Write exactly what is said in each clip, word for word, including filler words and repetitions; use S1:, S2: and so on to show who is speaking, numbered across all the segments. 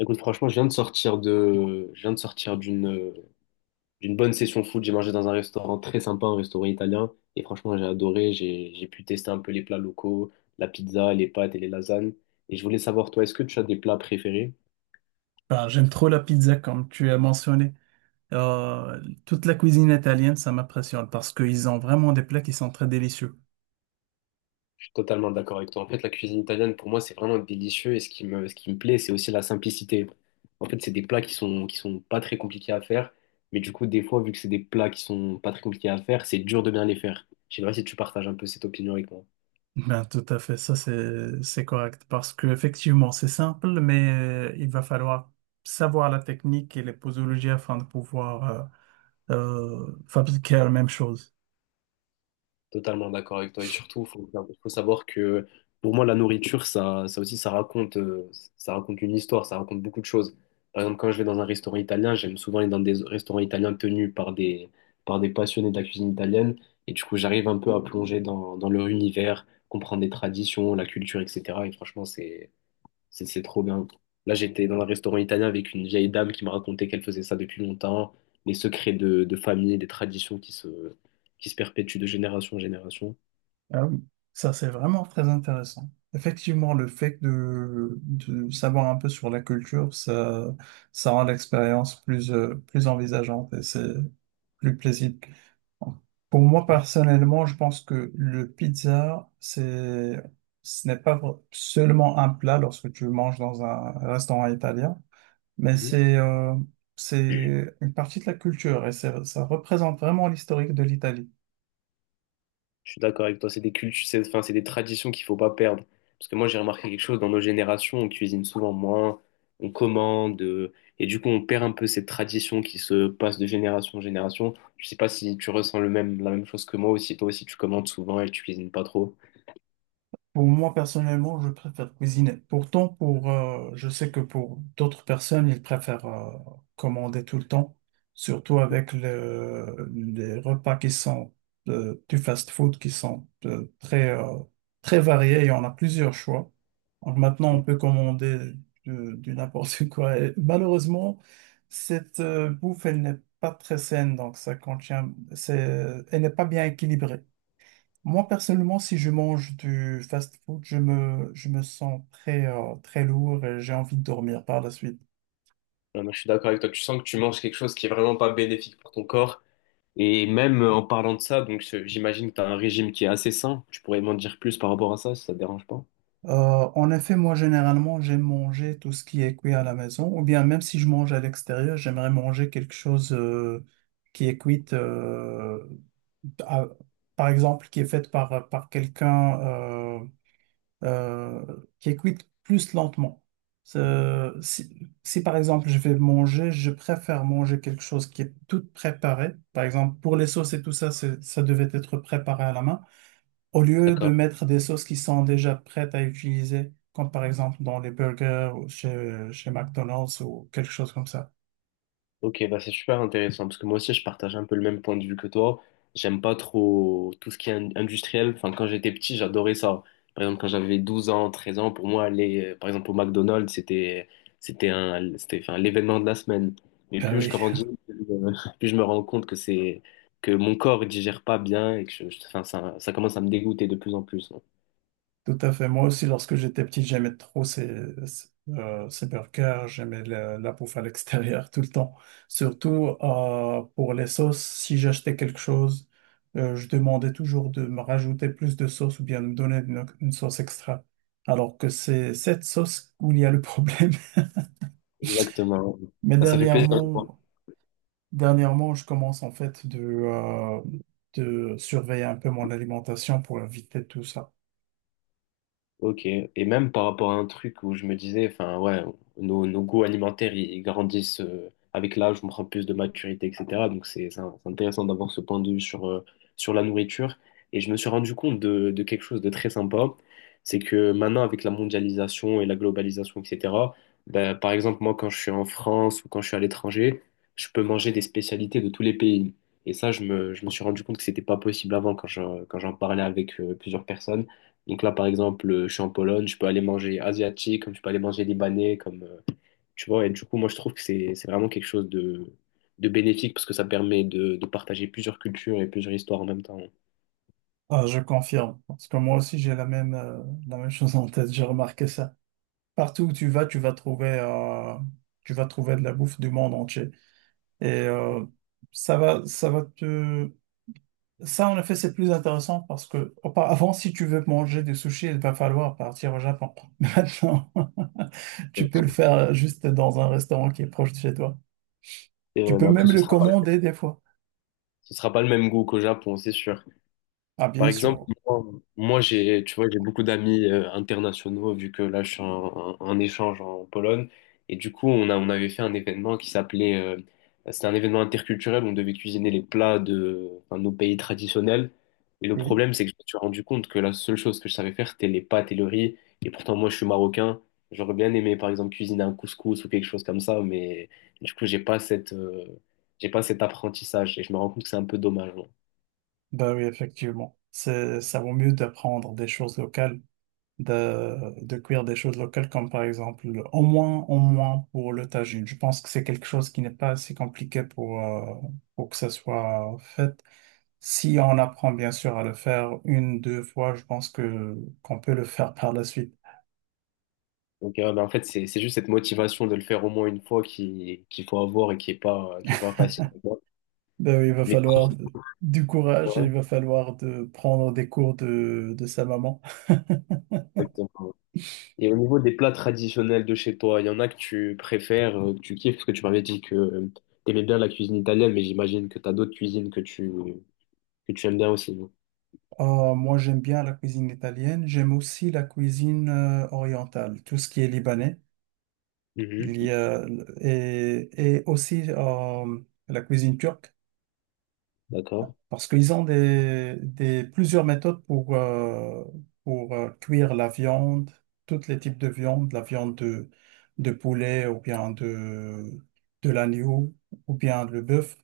S1: Écoute, franchement, je viens de sortir de, je viens de sortir d'une, d'une bonne session foot. J'ai mangé dans un restaurant très sympa, un restaurant italien. Et franchement, j'ai adoré. J'ai, j'ai pu tester un peu les plats locaux, la pizza, les pâtes et les lasagnes. Et je voulais savoir, toi, est-ce que tu as des plats préférés?
S2: Ah, j'aime trop la pizza comme tu as mentionné. Euh, toute la cuisine italienne, ça m'impressionne parce qu'ils ont vraiment des plats qui sont très délicieux.
S1: Je suis totalement d'accord avec toi. En fait, la cuisine italienne, pour moi, c'est vraiment délicieux. Et ce qui me, ce qui me plaît, c'est aussi la simplicité. En fait, c'est des plats qui sont, qui sont pas très compliqués à faire. Mais du coup, des fois, vu que c'est des plats qui sont pas très compliqués à faire, c'est dur de bien les faire. Je sais pas si tu partages un peu cette opinion avec moi.
S2: Ben, tout à fait, ça c'est c'est correct parce que effectivement c'est simple, mais euh, il va falloir savoir la technique et les posologies afin de pouvoir euh, euh, fabriquer la même chose.
S1: Totalement d'accord avec toi. Et surtout, il faut, faut savoir que pour moi, la nourriture, ça, ça aussi, ça raconte, euh, ça raconte une histoire, ça raconte beaucoup de choses. Par exemple, quand je vais dans un restaurant italien, j'aime souvent aller dans des restaurants italiens tenus par des, par des passionnés de la cuisine italienne. Et du coup, j'arrive un peu à plonger dans, dans leur univers, comprendre les traditions, la culture, et cetera. Et franchement, c'est, c'est c'est trop bien. Là, j'étais dans un restaurant italien avec une vieille dame qui me racontait qu'elle faisait ça depuis longtemps, les secrets de, de famille, des traditions qui se, qui se perpétuent de génération en génération.
S2: Ah oui, ça c'est vraiment très intéressant. Effectivement, le fait de, de savoir un peu sur la culture, ça, ça rend l'expérience plus, euh, plus envisageante et c'est plus plaisible. Pour moi, personnellement, je pense que le pizza, c'est, ce n'est pas vr- seulement un plat lorsque tu manges dans un restaurant italien, mais
S1: Mhm.
S2: c'est euh, c'est une partie de la culture et c'est- ça représente vraiment l'historique de l'Italie.
S1: Je suis d'accord avec toi, c'est des cultures, c'est, enfin, c'est des traditions qu'il faut pas perdre. Parce que moi, j'ai remarqué quelque chose dans nos générations, on cuisine souvent moins, on commande, euh, et du coup, on perd un peu cette tradition qui se passe de génération en génération. Je sais pas si tu ressens le même, la même chose que moi aussi. Toi aussi, tu commandes souvent et tu cuisines pas trop.
S2: Pour moi, personnellement, je préfère cuisiner. Pourtant, pour, euh, je sais que pour d'autres personnes, ils préfèrent euh, commander tout le temps, surtout avec le- les repas qui sont euh, du fast-food, qui sont euh, très, euh, très variés et on a plusieurs choix. Donc maintenant, on peut commander du, du n'importe quoi. Et malheureusement, cette euh, bouffe, elle n'est pas très saine, donc ça contient, c'est, elle n'est pas bien équilibrée. Moi, personnellement, si je mange du fast-food, je me, je me sens très, euh, très lourd et j'ai envie de dormir par la suite.
S1: Ouais, moi, je suis d'accord avec toi. Tu sens que tu manges quelque chose qui est vraiment pas bénéfique pour ton corps. Et même euh, en parlant de ça, donc je- j'imagine que tu as un régime qui est assez sain. Tu pourrais m'en dire plus par rapport à ça, si ça te dérange pas.
S2: Euh, en effet, moi, généralement, j'aime manger tout ce qui est cuit à la maison, ou bien même si je mange à l'extérieur, j'aimerais manger quelque chose euh, qui est cuit, euh, à- par exemple, qui est fait par, par quelqu'un. euh, euh, qui est cuite plus lentement. Euh, Si, si, par exemple je vais manger, je préfère manger quelque chose qui est tout préparé. Par exemple, pour les sauces et tout ça, c'est- ça devait être préparé à la main. Au lieu de mettre des sauces qui sont déjà prêtes à utiliser, comme par exemple dans les burgers ou chez, chez McDonald's ou quelque chose comme ça.
S1: Ok, bah c'est super intéressant parce que moi aussi je partage un peu le même point de vue que toi. J'aime pas trop tout ce qui est in- industriel. Enfin, quand j'étais petit, j'adorais ça. Par exemple, quand j'avais douze ans, treize ans, pour moi, aller euh, par exemple au McDonald's, c'était c'était un c'était enfin l'événement de la semaine. Mais
S2: Ben
S1: plus je
S2: oui.
S1: grandis, euh, plus je me rends compte que c'est que mon corps il digère pas bien et que je, je- enfin, ça, ça commence à me dégoûter de plus en plus.
S2: Tout à fait. Moi aussi, lorsque j'étais petit, j'aimais trop ces, ces, euh, ces burgers. J'aimais le- la bouffe à l'extérieur tout le temps. Surtout euh, pour les sauces, si j'achetais quelque chose, euh, je demandais toujours de me rajouter plus de sauce ou bien de me donner une, une sauce extra. Alors que c'est cette sauce où il y a le problème.
S1: Exactement.
S2: Mais
S1: Bah, ça fait plaisir.
S2: dernièrement, dernièrement, je commence en fait de, euh, de surveiller un peu mon alimentation pour éviter tout ça.
S1: Ok, et même par rapport à un truc où je me disais, enfin ouais, nos, nos goûts alimentaires, ils grandissent euh, avec l'âge, on prend plus de maturité, et cetera. Donc c'est c'est un- c'est intéressant d'avoir ce point de vue sur, euh, sur la nourriture. Et je me suis rendu compte de, de quelque chose de très sympa, c'est que maintenant avec la mondialisation et la globalisation, et cetera, ben, par exemple moi quand je suis en France ou quand je suis à l'étranger, je peux manger des spécialités de tous les pays. Et ça, je me, je me suis rendu compte que c'était pas possible avant quand je- quand j'en parlais avec euh, plusieurs personnes. Donc là, par exemple, euh, je suis en Pologne, je peux aller manger asiatique, comme je peux aller manger libanais, comme, euh, tu vois. Et du coup, moi, je trouve que c'est, c'est vraiment quelque chose de, de bénéfique parce que ça permet de, de partager plusieurs cultures et plusieurs histoires en même temps.
S2: Ah, je confirme, parce que moi aussi j'ai la même, euh, la même chose en tête, j'ai remarqué ça. Partout où tu vas, tu vas trouver, euh, tu vas trouver de la bouffe du monde entier. Et euh, ça va, ça va te, ça, en effet, c'est plus intéressant parce que auparavant, si tu veux manger des sushis, il va falloir partir au Japon. Maintenant, tu peux le faire juste dans un restaurant qui est proche de chez toi.
S1: Et,
S2: Tu
S1: euh,
S2: peux
S1: mais après,
S2: même
S1: ce
S2: le
S1: sera pas,
S2: commander des fois.
S1: ce sera pas le même goût qu'au Japon, c'est sûr.
S2: Ah,
S1: Par
S2: bien
S1: exemple,
S2: sûr.
S1: moi, moi, j'ai, tu vois, j'ai beaucoup d'amis euh, internationaux vu que là, je suis en, en- en échange en Pologne. Et du coup, on a, on avait fait un événement qui s'appelait, euh, c'était un événement interculturel. On devait cuisiner les plats de, enfin, nos pays traditionnels. Et le
S2: Oui.
S1: problème, c'est que je me suis rendu compte que la seule chose que je savais faire, c'était les pâtes et le riz. Et pourtant, moi, je suis marocain. J'aurais bien aimé, par exemple, cuisiner un couscous ou quelque chose comme ça. Mais du coup, j'ai pas cette, euh, j'ai pas cet apprentissage. Et je me rends compte que c'est un peu dommage.
S2: Ben oui, effectivement. C'est, ça vaut mieux d'apprendre des choses locales, de, de cuire des choses locales comme par exemple, le- au moins, au moins pour le tagine. Je pense que c'est quelque chose qui n'est pas assez compliqué pour, euh, pour que ça soit fait. Si on apprend bien sûr à le faire une, deux fois, je pense que qu'on peut le faire par la suite.
S1: Donc, euh, bah, en fait, c'est c'est juste cette motivation de le faire au moins une fois qui, qu'il faut avoir et qui est pas, qui est pas facile à avoir.
S2: Ben oui, il va
S1: Mais,
S2: falloir de- du courage et
S1: ouais,
S2: il va falloir de prendre des cours de, de sa maman.
S1: exactement. Et au niveau des plats traditionnels de chez toi, il y en a que tu préfères, euh, que tu kiffes, parce que tu m'avais dit que tu aimais bien la cuisine italienne, mais j'imagine que tu as d'autres cuisines que tu, que tu, aimes bien aussi, non?
S2: Ah, moi, j'aime bien la cuisine italienne. J'aime aussi la cuisine euh, orientale, tout ce qui est libanais.
S1: Mhm.
S2: Il y a, et, et aussi euh, la cuisine turque.
S1: D'accord.
S2: Parce qu'ils ont des, des- plusieurs méthodes pour, euh, pour euh, cuire la viande, tous les types de viande, la viande de, de poulet ou bien de, de l'agneau ou bien le bœuf.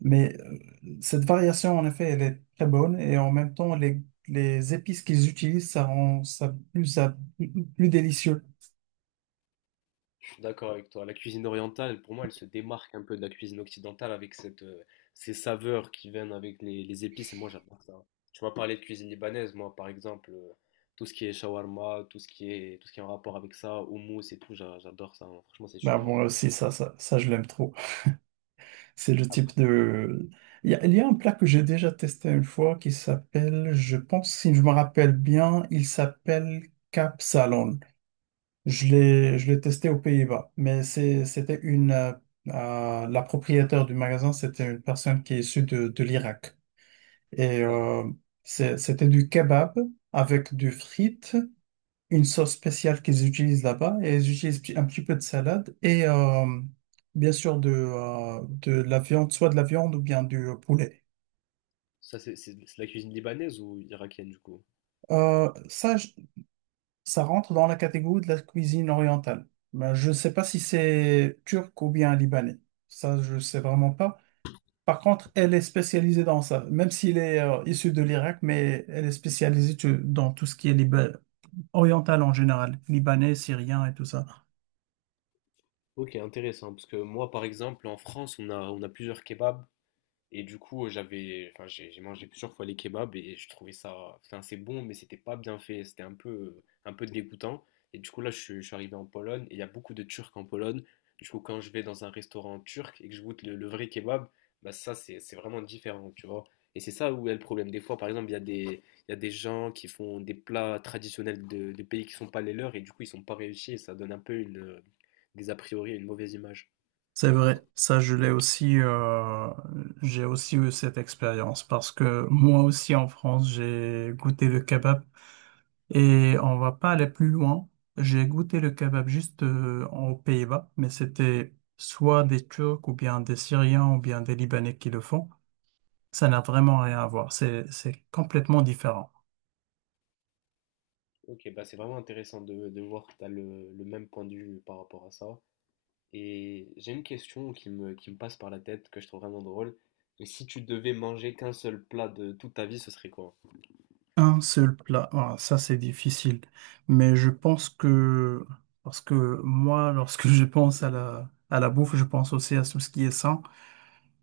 S2: Mais euh, cette variation, en effet, elle est très bonne et en même temps, les, les épices qu'ils utilisent, ça rend ça plus, ça plus délicieux.
S1: D'accord avec toi. La cuisine orientale, pour moi, elle se démarque un peu de la cuisine occidentale avec cette, euh, ces saveurs qui viennent avec les, les épices. Et moi, j'adore ça. Tu m'as parlé de cuisine libanaise. Moi, par exemple, euh, tout ce qui est shawarma, tout ce qui est, tout ce qui est en rapport avec ça, houmous et tout, j'a- j'adore ça, hein. Franchement, c'est
S2: Ben,
S1: super
S2: moi
S1: bon.
S2: aussi, ça, ça, ça, je l'aime trop. C'est le
S1: Après.
S2: type de... Il y a, il y a un plat que j'ai déjà testé une fois qui s'appelle, je pense, si je me rappelle bien, il s'appelle Salon. Je l'ai, je l'ai testé aux Pays-Bas, mais c'est- c'était une... euh, euh, la propriétaire du magasin, c'était une personne qui est issue de, de l'Irak. Et
S1: D'accord.
S2: euh, c'est- c'était du kebab avec du frites, une sauce spéciale qu'ils utilisent là-bas et ils utilisent un petit peu de salade et euh, bien sûr de, euh, de la viande, soit de la viande ou bien du euh, poulet.
S1: Ça, c'est c'est- c'est la cuisine libanaise ou irakienne, du coup?
S2: Euh, ça, je- ça rentre dans la catégorie de la cuisine orientale. Mais je ne sais pas si c'est turc ou bien libanais. Ça, je ne sais vraiment pas. Par contre, elle est spécialisée dans ça, même s'il est euh, issu de l'Irak, mais elle est spécialisée tu- dans tout ce qui est libanais, orientale en général, libanais, syrien et tout ça.
S1: Ok, intéressant. Parce que moi, par exemple, en France, on a, on a plusieurs kebabs. Et du coup, euh, j'avais, enfin, j'ai j'ai mangé plusieurs fois les kebabs et je trouvais ça, enfin, c'est bon, mais c'était pas bien fait, c'était un peu, un peu dégoûtant. Et du coup, là, je, suis- je suis arrivé en Pologne et il y a beaucoup de Turcs en Pologne. Du coup, quand je vais dans un restaurant turc et que je goûte le, le vrai kebab, bah ça, c'est, c'est vraiment différent, tu vois. Et c'est ça où est le problème. Des fois, par exemple, il y a des, il y a des gens qui font des plats traditionnels de, de pays qui sont pas les leurs et du coup, ils sont pas réussis et ça donne un peu une, des a priori, une mauvaise image.
S2: C'est vrai, ça je l'ai aussi, euh, j'ai aussi eu cette expérience parce que moi aussi en France j'ai goûté le kebab. Et on va pas aller plus loin. J'ai goûté le kebab juste euh, aux Pays-Bas, mais c'était soit des Turcs ou bien des Syriens ou bien des Libanais qui le font. Ça n'a vraiment rien à voir. C'est, c'est complètement différent.
S1: Ok, bah c'est vraiment intéressant de, de voir que tu as le, le même point de vue par rapport à ça. Et j'ai une question qui me, qui me passe par la tête, que je trouve vraiment drôle. Mais si tu devais manger qu'un seul plat de toute ta vie, ce serait quoi?
S2: Un seul plat, ah, ça c'est difficile. Mais je pense que, parce que moi, lorsque je pense à la, à la bouffe, je pense aussi à tout ce qui est sain.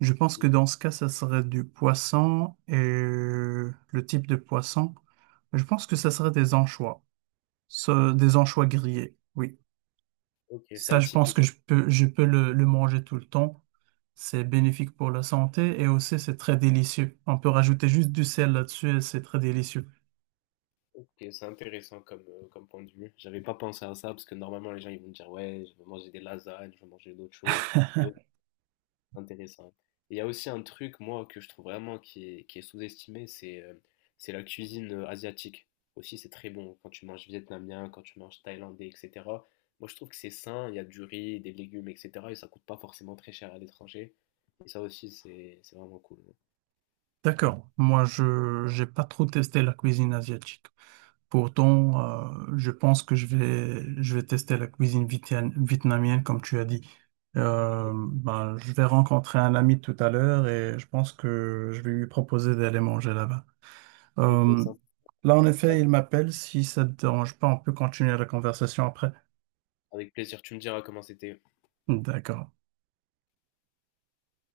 S2: Je pense que
S1: Mhm.
S2: dans ce cas, ça serait du poisson et le type de poisson. Je pense que ça serait des anchois, Ce- des anchois grillés. Oui,
S1: Ok, c'est
S2: ça, je pense
S1: atypique.
S2: que je peux, je peux le, le manger tout le temps. C'est bénéfique pour la santé et aussi c'est très délicieux. On peut rajouter juste du sel là-dessus et c'est très délicieux.
S1: Ok, c'est intéressant comme, euh, comme point de vue. J'avais pas pensé à ça parce que normalement les gens ils vont me dire ouais, je veux manger des lasagnes, je veux manger d'autres choses. Mais intéressant. Et il y a aussi un truc, moi, que je trouve vraiment qui est, qui est sous-estimé, c'est euh, c'est la cuisine euh, asiatique. Aussi, c'est très bon quand tu manges vietnamien, quand tu manges thaïlandais, et cetera. Moi, je trouve que c'est sain, il y a du riz, des légumes, et cetera. Et ça coûte pas forcément très cher à l'étranger. Et ça aussi, c'est c'est vraiment cool.
S2: D'accord. Moi, je j'ai pas trop testé la cuisine asiatique. Pourtant, euh, je pense que je vais je vais tester la cuisine vietnam- vietnamienne, comme tu as dit. Euh, ben, je vais rencontrer un ami tout à l'heure et je pense que je vais lui proposer d'aller manger là-bas.
S1: Ok,
S2: Euh,
S1: ça.
S2: Là, en
S1: Bah,
S2: effet, il m'appelle. Si ça te dérange pas, on peut continuer la conversation après.
S1: avec plaisir, tu me diras comment c'était.
S2: D'accord.